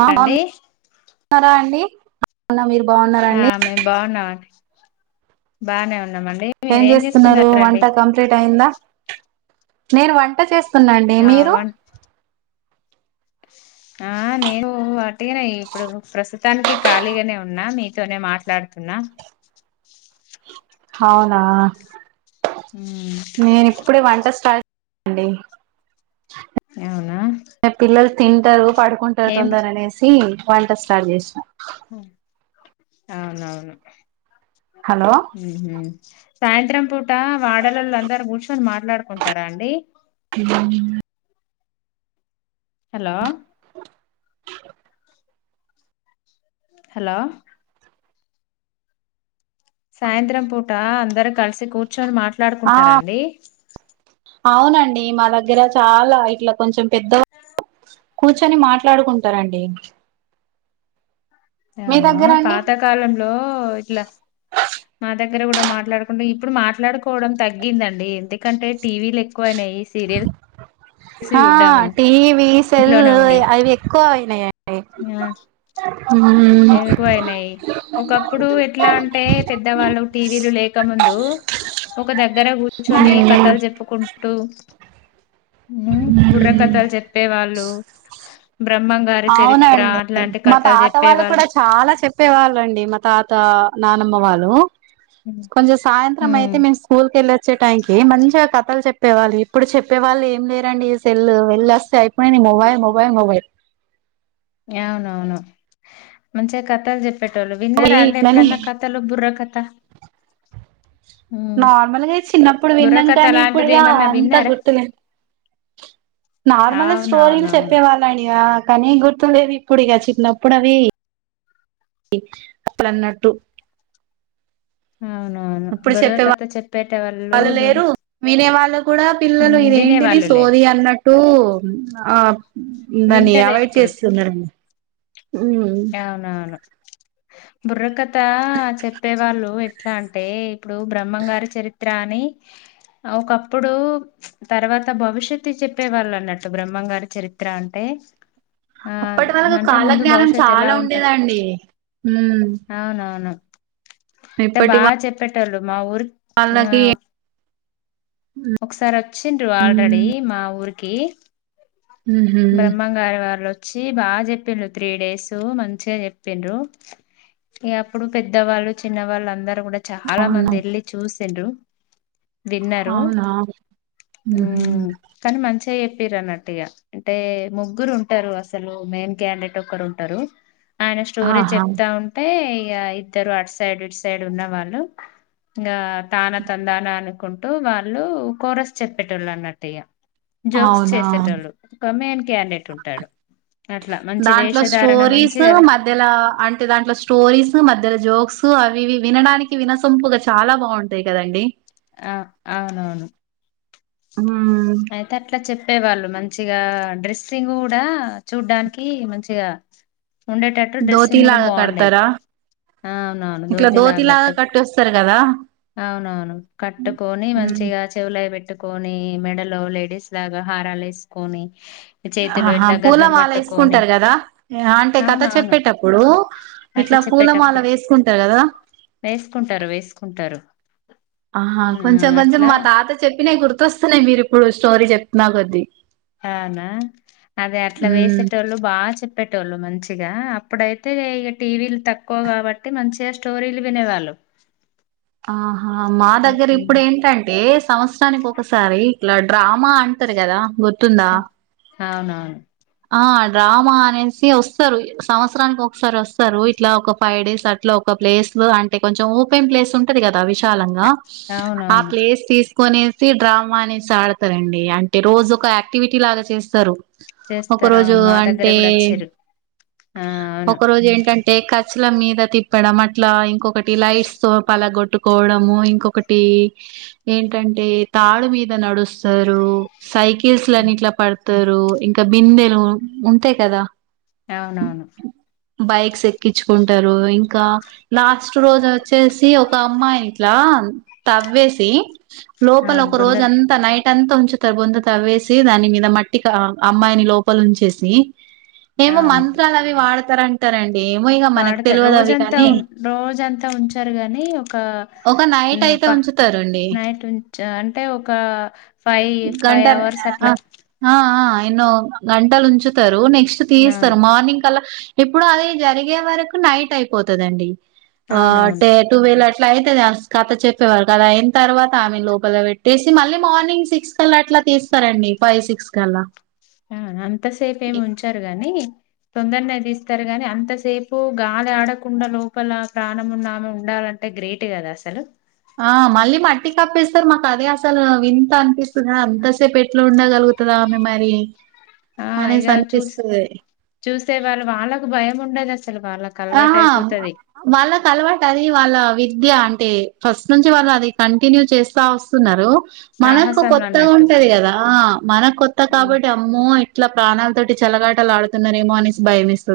ఆ అండి బాగున్నారా అండి మీరు బాగున్నారా ఆ అండి మెమ్ బాగున్నామ్ బాగనే ఏం చేస్తున్నారు వంట కంప్లీట్ అయిందా నేను వంట చేస్త స్తున్నాండి ఆ మీరు వన్ ఆ నేను వాట్టిగనే ఇప్పుడు ప్రస్తుతానికి ఖాళీగానే ఉన్నా మీతోనే మాట్లాడుతున్నా న అవునా ఉమ్ నేను ఇప్పుడే వంట స్టా అండి అవునా నా పిల్లలు తింటారు పడుకుంటారు ఏం తొందర అనేసి వంట స్టార్ట్ చేసిన అవునవును హలో ఉహు సాయంత్రం పూట వాడలోల్లు అందరు కూర్చొని మాట్లాడుకుంటారా అండి ఉ హలో హలో సాయంత్రం పూట అందరు కలిసి కూర్చొని ఆ మాట్లాడుకుంటారండి అవునండి మా దగ్గర చాలా ఇట్లా కొంచెం పెద్ద కూర్చొని మాట్లాడుకుంటారండి మీ అవును దగ్గర అండి పాతకాలంలో ఇట్ల మాద దగ్గర కూడా మాట్లాడుకుంటూ ఇప్పుడు మాట్లాడుకోవడం తగ్గిందండి ఎందుకంటే టీవీలు ఎక్కువయినాయి సీరియల్స్ ఆ చూడ్డము టీవీ సెల్ ఇంట్లోనే ఉండి. అవి ఎక్కువ అయినాయి నీ ఉ ఎక్కువైనాయి ఒకప్పుడు ఎట్లా అంటే పెద్దవాళ్ళు టీవీలు లేకముందు దు ఒక దగ్గర కూర్చొని కథలు చెప్పుకుంటూ ఉ బుర్ర ఉమ్ కథాలు చెప్పే వాళ్ళు బ్రహ్మంగారి చరిత్ర అవునండి అట్లాంటి మా కథలు చె తాత వాళ్ళు కూడా చాలా చెప్పే వాళ్ళండి మా తాత నానమ్మ వాళ్ళు హ్మ్ కొంచెం సాయంత్రం హ్మ్. అయితే మేం స్కూల్ కెళ్ళే వచ్చే టైకి మంచిగా కథలు చెప్పేవాళ్ళు ఇప్పుడు చెప్పేవాళ్ళు ఏం లేరండి ఈ సెల్ వెళ్ళ వస్తే అయిపోయి మొబైల్ మొబైల్ మొబైల్ అవునవును మంచిగా కథాలు చెప్త చెపేటోళ్ళు విన్నారా అంటే ఇట్లని ఎప్పుడైన్నా కథలు బుర్ర కథ హ్మ్ నార్మల్గా చిన్నప్పుడు విన్నాం బుర్రకథ కానీ అలాంటిది ఇప్పుడుగా ఏమన్నా అంత విన్నారా గుర్తులేదు నార్మల్ స్టోరీలు అవునవునవును చెప్పే వాళ్ళని ఆ కానీ గుర్తులేదు ఇప్పుడు ఇక చిన్నప్పుడు అవి అప్పుడన్నట్టు అవునవును ఇప్పుడు చెప్పే బుర్రకథ వాళ్ చెప్పేట వాళ్ళు వాళ లేరు వినే వాళ్ళు కూడా పిల్లలు ఇదేం ఇది వినేవాళ్ళు లేరు సోది అన్నట్టు ఆ దాన్ని వింటలేరు అవాయిడ్ ఇప్పుడు చేస్తున్నారండి ఉమ్ అవునవును బుర్రకథ చెప్పేవాళ్ళు ఎట్లా అంటే ఇప్పుడు బ్రహ్మంగారి చరిత్ర అని ఒకప్పుడు తర్వాత భవిష్యత్తు చెప్పే వాళ్ళు అన్నట్టు బ్రహ్మంగారి చరిత్ర అంటే టె అప్పటి వాలాకు కాలజ్ఞానం చాలా ఉంటది ఉండేదండి ఉమ్ అవునవును అంటే ఇప్పటి బాగ చెప్పెటోళ్ళు మా ఊరి యా వాళ్ళకి ఒకసారి వచ్చిండ్రు ఆల్రెడీ ఉమ్ మా ఊరికి కీ ఉహు బ్రహ్మంగారి వారిలో వచ్చి బాగ చెప్పిరు త్రీ డేస్ మంచిగా చెప్పిండ్రు ఇక అప్పుడు పెద్దవాళ్ళు చిన్న వాళ్ళందరు కూడ చాలా అవునా మంది వెళ్ళి చూసండ్రు తిన్నరు అవునా ఉహు కానీ మంచిగ చెప్పిండ్రు అన్నట్టు ఇక అంటే ముగ్గురు ఉంటారు అసలు మెయిన్ క్యాండెట్ ఒకరు ఉంటారు ఆయన స్టోరీ ఆహా చెప్తా ఉంటే కి ఇద్దరు అటు సైడ్ ఇటు సైడ్ ఉన్నవాళ్ళు ఇంకా తాన తందాన అ అనుకుంటూ వాళ్ళు కూరస్ చెప్పేటోళ్ళన్నట్టుగా జోక్స్ అవునా చేసేటోళ్ళు కొమేన్ క్యాండెట్ ఉంటాడు అట్లా మంచి దాంట్లో వేషధారణ స్టోరీస్ మంచిగా వే- మధ్యల అంటే దాంట్లో స్టోరీస్ మధ్యల జోక్స్ తు అవి వినడానికి వినసొంపుగా చాలా బాగుంటాయి కదండి అ అవునవును ఉమ్ అయితే అట్ల చెప్పేవాళ్ళు మం చిగా డ్రెస్సింగ్ కూడా చూడ్డానికి మంచిగా ఉండేటట్టు డ్రెస్సింగ్ కూడ బాగుండేది అవునవును ఇట్ల ధోతిలా దోతిలాగ గట్టు కట్టొస్తారు కదా అవునవును కట్టుకొని ఉమ్ మంచిగ చెవిలోవి పెట్టి పెట్టుకొని మెడలో లేడీస్ లాగ హారాలు వేసుకొని చేతిలో ఆహా ఇట్లా పూల గజం మాలా పట్టుకొని వేసుకుంటారు కదా ఆంటీ కథ అవునవును చెప్పేటప్పుడు అట్లా ఇట్ల పూల మాల చెప్పేటప్పుడు వేసుకుంటారు కదా వేసుకుంటారు వేసుకుంటారు ఆహ ఆ కొంచం కొంచెం అట్లా మా తాత చెప్పినయి గుర్తొస్తున్నాయి మీరు ఇప్పుడు స్టోరీ చెప్తున్నా కొద్ద్దీ అవునా అదె అట్ల ఉమ్ వేసేటోళ్ళు బాగ చెప్పే టోళ్ళు మంచిగా ఇక అప్పుడైతే ఇగ టీవీల్ తక్కువ కాబట్టి మంచిగా స్టోరీలు వినేవాళ్ళు ఆహ మా దగ్గర ఉమ్ ఇప్పుడు ఏంటంటే సంవత్సరానికి ఒకసారి ఇట్ల డ్రా మా అంటారు కదా గుర్తుందా అవునవున్ ఆ డ్రామ అనేసి వస్తారు సంవత్సరానికి ఒకసారి వస్తారు ఇట్ల ఒక ఫైవ్ డేస్ అట్ల ఒక ప్లేస్ లో అంట కొంచెం ఓపెన్ ప్లేస్ ఉంటది కదా వి శాలంగా ఆ అవునవును ప్లేస్ తీసుకునే డ్రామా అనేసి ఆడ్ స్తారంండి అంటే రోజు ఒక యాక్టివిటీ లాగ చేస్తారు ఒక చేస్తారా రోజు అవును మా దగ్గర అంటే కూడా వచ్చిరు ఆ అవును పచ్చల మీద తిప్పడం అట్లా ఇంకొకటి లైట్స్ తో పలగొట్ కుట్టుకోవడము ఇంకొకటి ఏంటంటే తాడు మీద నడుస్తారు సైకిల్స్ లన్ని ఉమ్. ఇట్లా పడతారు ఇంకా బిందెలు ఉంటాయి కదా అవునవును బైక్స్ ఎక్కించుకుంటారు ఇంక లాస్ట్ రోజు వచ్చేసి ఒక అమ్మాయి ఇట్ల తవ్వేసి లోపల అవును ఒక బుంద రోజంతా నైట్ నైటంత ఉంచుతార్ బొంత తవ్వేసి దాని మీద మట్టిక అమ్మాయిని లోపల ఉంచేసి ఏమో మంత్రాల్ అవి వాడ్తార అంటారంండి వాడతార్ రోజం రోజంతా ఉంచరు గానీ ఒక ఒక నైట్ అయితే అబ ఉంచుతారండి నైట్ నుంచె అంటే ఒక ఫైవ్ ఫైవ్ గంటర్ అవర్స్ ఆ అట్లా ఆహా ఇ ఎన్నో గంటలు ఉంచుతారు నెక్స్ట్ అవును తీస్తారు మార్నింగ్ కలా ఇప్పుడు అది జరిగే వరకు నైట్ అయిపోతుందిండి ఆ అవునవును టే టువెల్ అట్లా ఇట్లా అయితది ఆ కథ చెప్పేవారు అది అయినా తర్వాత ఆమె లోపల పెట్టేసి మళ్ళీ మార్నింగ్స్ సిక్స్ సిక్స్ కల్లా అట్లా తీస్తారండి ఫైవ్ సిక్స్ కల్లా అ అంతసేపు ఏమి ఉంచారు గాని తొందరనే తీస్తారు గాని అంతసేపు గాలి ఆడకుండా లోపల ప్రాణమున్న ఆమె ఉండాలంటే గ్రేట్ కదు అసలు ఆ మళ్ళీ మట్టి కప్పేస్తారు మాకు అదే అసలు వింత అనిపిస్తుంది అంత తె పెట్లో ఉండగలుగుతదా ఆమె మరి ఆ ఇగ అనేసి చూస్ అనిపిస్తది చూస్తె వాళ్ళ వాళ్ళకు భయం ఉండదు అసలు వాళ్ళకి ఆ అలవాటు అయిపోతది. వాళ్ళకు అలవాటు అది వాళ్ళ విద్య అంటే ఫస్ట్ నుంచి వాళ్ళు అది కంటిన్యూ చేస్తా వస్తున్నారు మనకు సాహసంలు కొత్తగా అన్నట్టు. ఉంటది కదా మనకు కొత్త కాబట్టి అమ్మో ఇట్లా ప్రాణాలతోటి చలగాటలు ఆడుతున్నారేమో అనేసి భయమేస్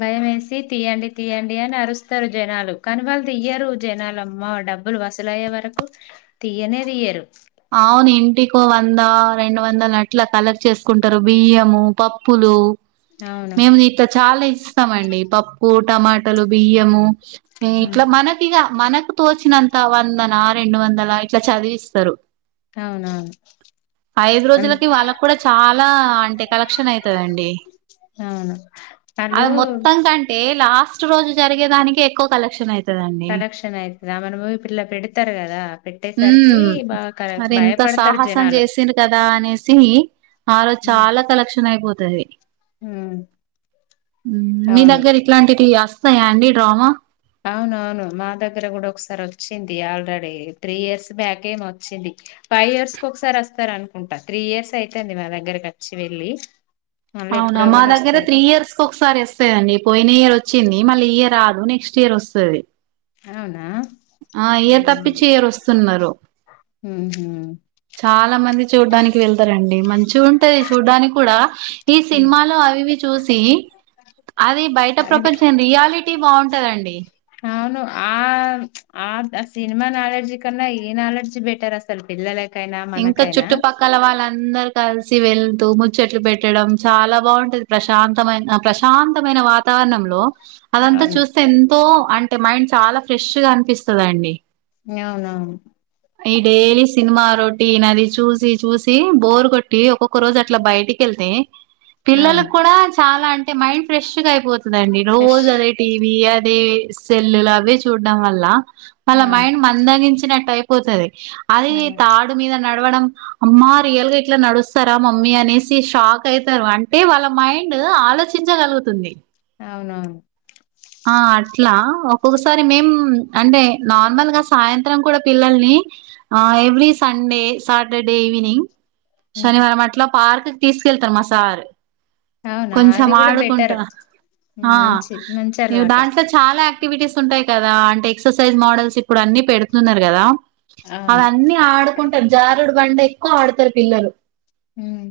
భయంమేసి తీయండి తీయండి అని అరుస్తారు జనాలు కానీ వాళ్ళు తీయ్యారు జనాలు అమ్మ డబ్బులు వసూలు అయ్యే వరకు తీయనే తీయరు అవును ఇంటికో వంద రెండు వందలు అట్ల కలెక్ట్ చేసుకుంటారు బియ్యము పప్పు పులు అ మేము ఇట్లా చాలా ఇస్తామండి పప్పు టమాటాలు బియ్యము ఉమ్. ఇట్లా మనకిగా మనకు తోచినంత వందన రెండు వందల ఇట్లా చదివిస్తారు అవునవును ఐదు హ్మ్. రోజులకి వాళ్ళకు కూడా చాలా అంటే కలెక్షన్ అయితదండి అవును. అది వాళ్ళు మొత్తం కంటే లాస్ట్ రోజు జరిగేదానికి ఎక్కువ కలెక్షన్ అయింది కలెక్షన్ అయితదా మనము ఇప్పుడు ఇలా పెడతారు కదా పెట్టేసరికి ఉమ్ బాగా కలె మరి ఇంత సాహసం చేసింరూ కదా అనేసి ఆ రోజు చాలా కలెక్షన్ అయిపోతది ఉమ్మ్ మీ దగ్గర ఇట్లాంటివి వస్తాయా అండి డ్రామా అవునవును మా దగ్గర కూడా ఒకసారి వచ్చింది ఆల్రెడీ త్రీ ఇయర్స్ బ్యాక్ఏమో వచ్చింది ఫైవ్ ఇయర్స్ కి ఒకసారి వస్తారు అనుకుంటా త్రీ ఇయర్స్ అయితుంది మా దగ్గరకి వచ్చి వెళ్ళి మళ్ళీ అవునా ఎప్పుడో మా కాని దగ్గర వస్తారు త్రీ ఇయర్స్ కు ఒకసారి వస్తాయండి పోయిన ఇయర్ వచ్చింది మళ్ళీ ఇయర్ రాదు నెక్స్ట్ ఇయర్ వస్తుంది అవునా ఆ ఇయర్ ఉమ్ తప్పిచ్చి ఇయర్ వస్తున్నారు ఉహు చాలా మంది చూడ్డానికి వెళ్తారండి మంచిగా ఉంటది చూడ్డానికి కూడా ఈ ఉమ్. సినిమాలో అవివి చూసి సి అది బయట అది ప్రపంచం రియాలిటీ బాగుంటందండి అవును ఆ ఆ సినిమా నాలడ్జి కన్నా ఈ నాలెడ్జి బెటర్ అసలు పిల్ల ఇంకా చుట్టుపక్కన వాళ్ళందరూ కలిసి వెళ్తూ ముచ్చట్లు పెట్టడం చాలా బాగుంటది ప్రశాంతమైన ప్రశాంతమైన వాతావరణ వాతావరణం లో అదంతా అవును చూస్తే ఎంతో అంటే మైండ్ చాలా ఫ్రెష్ గా అనిపిస్తుందండి అవునవును ఈ డైలీ సినిమా ఆ రోడ్ టి చూసి చూసి బోర్ కొట్టి ఒక్కొక్క రోజు అట్లా బయటికి వెళ్తే అవును పిల్లలకు కూడా చాలా అంటే మైండ్ ఫ్రెష్ గా అయిపోతుందిండి ఫ్రెష్ రోజు అదే టీవీ అ సెల్లులు అవే చూడడం వల్ల వాళ్ళ అవును మైండ్ మందగించినట్టు అయిపోతది అది అవును తాడు మీద నడవడం అమ్మా రియల్ గా ఇట్లా నడుస్తారా మమ్మీ అనేసి షాక్ అయితారు అంటే వాళ్ళ మైండ్ డ్ ఆలోచించగలుగుతుంది అవునవును ఆ అట్లా ఒక్కొక్కసారి మేం అంటే నార్మల్ గా సాయంత్రం కూడా పిల్లల్ని ఆ every Sunday Saturday evening um. శనివారం అట్లా పార్క్ కి తీసుకెళ్తారు మా సార్ అవునా కొంచెం అది కూడా బెటర్ ఆడుకుంటా ఆ మంచి మంచి అలవాటు దాంట్లో చాలా యాక్టివిటీస్ ఉంటాయి కదా అంటే ఎక్సర్సైజ్ మోడల్స్ ఇప్పుడు అన్ని పెడుతున్నారు కదా అవును అవన్నీ ఆడుకుంటారు జారుడు బండ ఎక్కువ ఆడతారు పిల్లలు ఉమ్.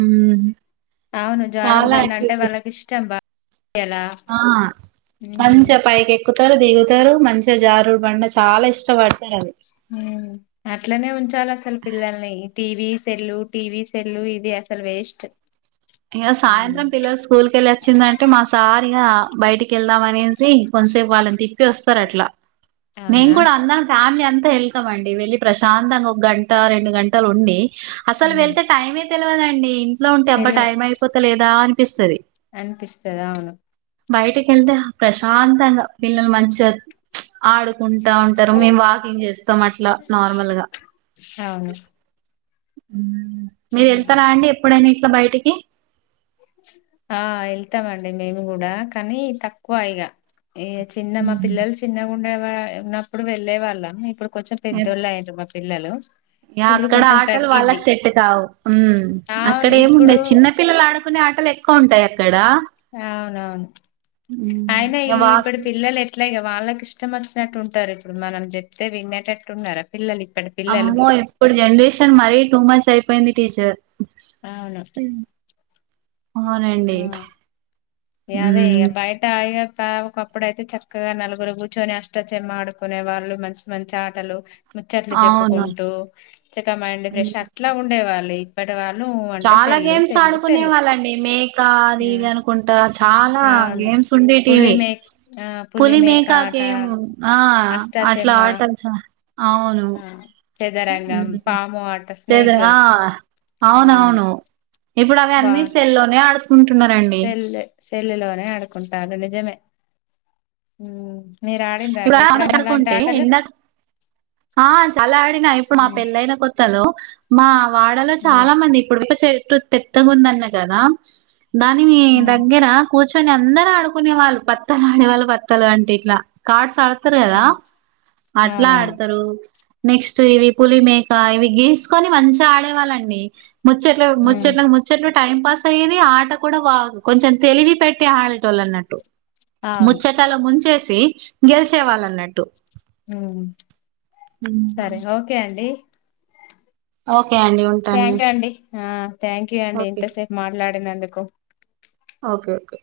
ఉమ్ అవును జారుడు చాలా బండ అంటే యాక్టివిటీస్ వాళ్ళకి ఇష్టం బా ఆ ఉమ్. మంచిగా పైకి ఎక్కు తారు దిగుతారు మంచిగా జారుడు బండ చాలా ఇష్టపడతారు అది ఉమ్. అట్లనే ఉంచాలి అసలు పిల్లల్ని టీవీ సెల్లు టీవీ సెల్లు ఇది అసలు వేస్ట్ ఇంక సాయంత్రం పిల్లలు స్కూల్ కెళ్ళి వచ్చిందంటే మా సార్ ఇగ బయటికి వెళ్దాం అనేసి కొంతసేపు వాళ్ళని తిప్పి వస్తారు అట్లా నేన్ అవునా కూడా అన్న ఫ్యాంలీ అం త వెళ్తాం అండి వెళ్ళి ప్రశాంతంగా ఒక గంట రెండు గంటలు ఉండి అసలు వెళ్తే టైమే తెల్వదండి ఇంట్లో ఉంటే అబ్బా తెలి టైం అయిపోతాలేదా అనిపిస్తది అనిపిస్తది అవును బయటకి వెళ్తే ప్రశాంతంగా పిల్లలు మంచిగా ఆడుకుంటా ఉంటారు మేము వాకింగ్ చేస్తాం అట్లా నార్మల్గా అవును ఉమ్ మీరు వెళ్తారా అండి ఎప్పుడైనా ఇట్లా బయటికి ఆ వెళ్తామండి మేము కూడా కానీ తక్కువ ఇగ ఈ చిన్న మా పిల్లలు చిన్నగుండే ఉన్నప్పుడు వెళ్ళే వాళ్ళం ఇప్పుడు కొంచెం పెద్దోళ్ళు అయిర్రు మా పిల్లలు ఇ ఇప్పుడు అక్కడ కొంచెం ఆటలు తగ్గింది వాళ్ళకి సెట్ కావు ఉమ్ అవును అక్కడ ఇప్పుడు ఏముండేదు చిన్న పిల్లలు ఆడుకునే ఆట టలు ఎక్కువ ఉంటాయి అక్కడ అవునవును ఉమ్ అయిన ఈ ఇగ వాక్ ఇప్పుడు పిల్లలు ఎట్ల ట్లగ వాళ్ళకి ఇష్టం వచ్చినట్టు ఉంటారు ఇప్పుడు మనం చెప్తే వినేటట్టు ఉన్నార పిల్లలు ఇప్పటి పిల్లలు అమ్మో ఇప్పుడు జనరేషన్ మరీ టూ మచ్ అయిపోయింది టీచర్ అవును అవునండి ఆ అదే ఇగ మ్మ్ బయట ఆగ ట ఒకప్పుడు అయితే చక్కగా నలుగురు కూర్చొని అష్టచమ్మ ఆడుకునే వాళ్ళు మంచి మంచి ఆటలు ముచ్చట్లు అవును చెప్పుకుంటూ చక మైండ్ ఫ్రెష్ అట్లా ఉండే వాళ్ళు ఇప్పటి వాళ్ చాలా గేమ్స్ ఆడుకునే వాళ్ళండి మేకా అది ఇది అనుకుంటా చాలా ఆ అవును గేమ్స్ ఉండే పులి టీవీ మే ఆ పులి పులిమేక మేకా ఆట గేమ్ ఆ అట్లా అష్టాచెమ్మ ఆటల్ చానా అవును ఆ చదరంగం మ్మ్ పాము ఆట స్నేక్ చెదర అ ఆ అవునవును ఇప్పుడు అవి అన్నీ సెల్లోనే ఆడుకుంటున్నారండి సెల్లు లోనే ఆడుకుంటారు నిజమే ఉమ్ మీరు ఆడిండ్రా ఇప్పుడు అండి ఎప్పుడైనా అలాంటి ఆడుకుంటే ఆటలు ఎండా ఆ చాలా ఆడినా ఇప్పుడు మా ఉమ్, పెళ్ళయిన కొత్తలో మా వాడలో ఉమ్, చాలా మంది ఇప్పుడు ఒక చెట్టు పెద్దగా ఉందన్న కదా దాని మీ ఉమ్, దగ్గర కుర్చ్ ర్చొని అందరు ఆడుకునే వాళ్ళు పత్తలు ఆడేవాళ్ళు పత్తలు అంటే ఇట్లా కార్డ్స్ ఆ ఆడతారు కదా ఉమ్. అట్లా ఆడ్ అవునవును నెక్స్ట్ ఇవి పులి మేక ఇవి గీసుకొని మంచిగా ఆడేవాళ్ళండి ముచ్చట్లు ఉమ్ ముచ్చెట్ ముచ్చట్లు టైం పాస్ అయ్యేవి ఆట కూడా వాగు కొంచెం తెలివి పెట్టే ఆడేటోళ్ళు అన్నట్టు అవును ముచ్చటలో ముంచేసి గెలిచే వాళ్ అన్నట్టు ఉ ఉచ్ సరే ఓకే అండి ఓ థ్యాంక్ యూ అండి ఆ థ్యాంక్ యూ అండి ఓకే ఇంతసేపు మాట్లాడినందుకు ఓకే ఓకే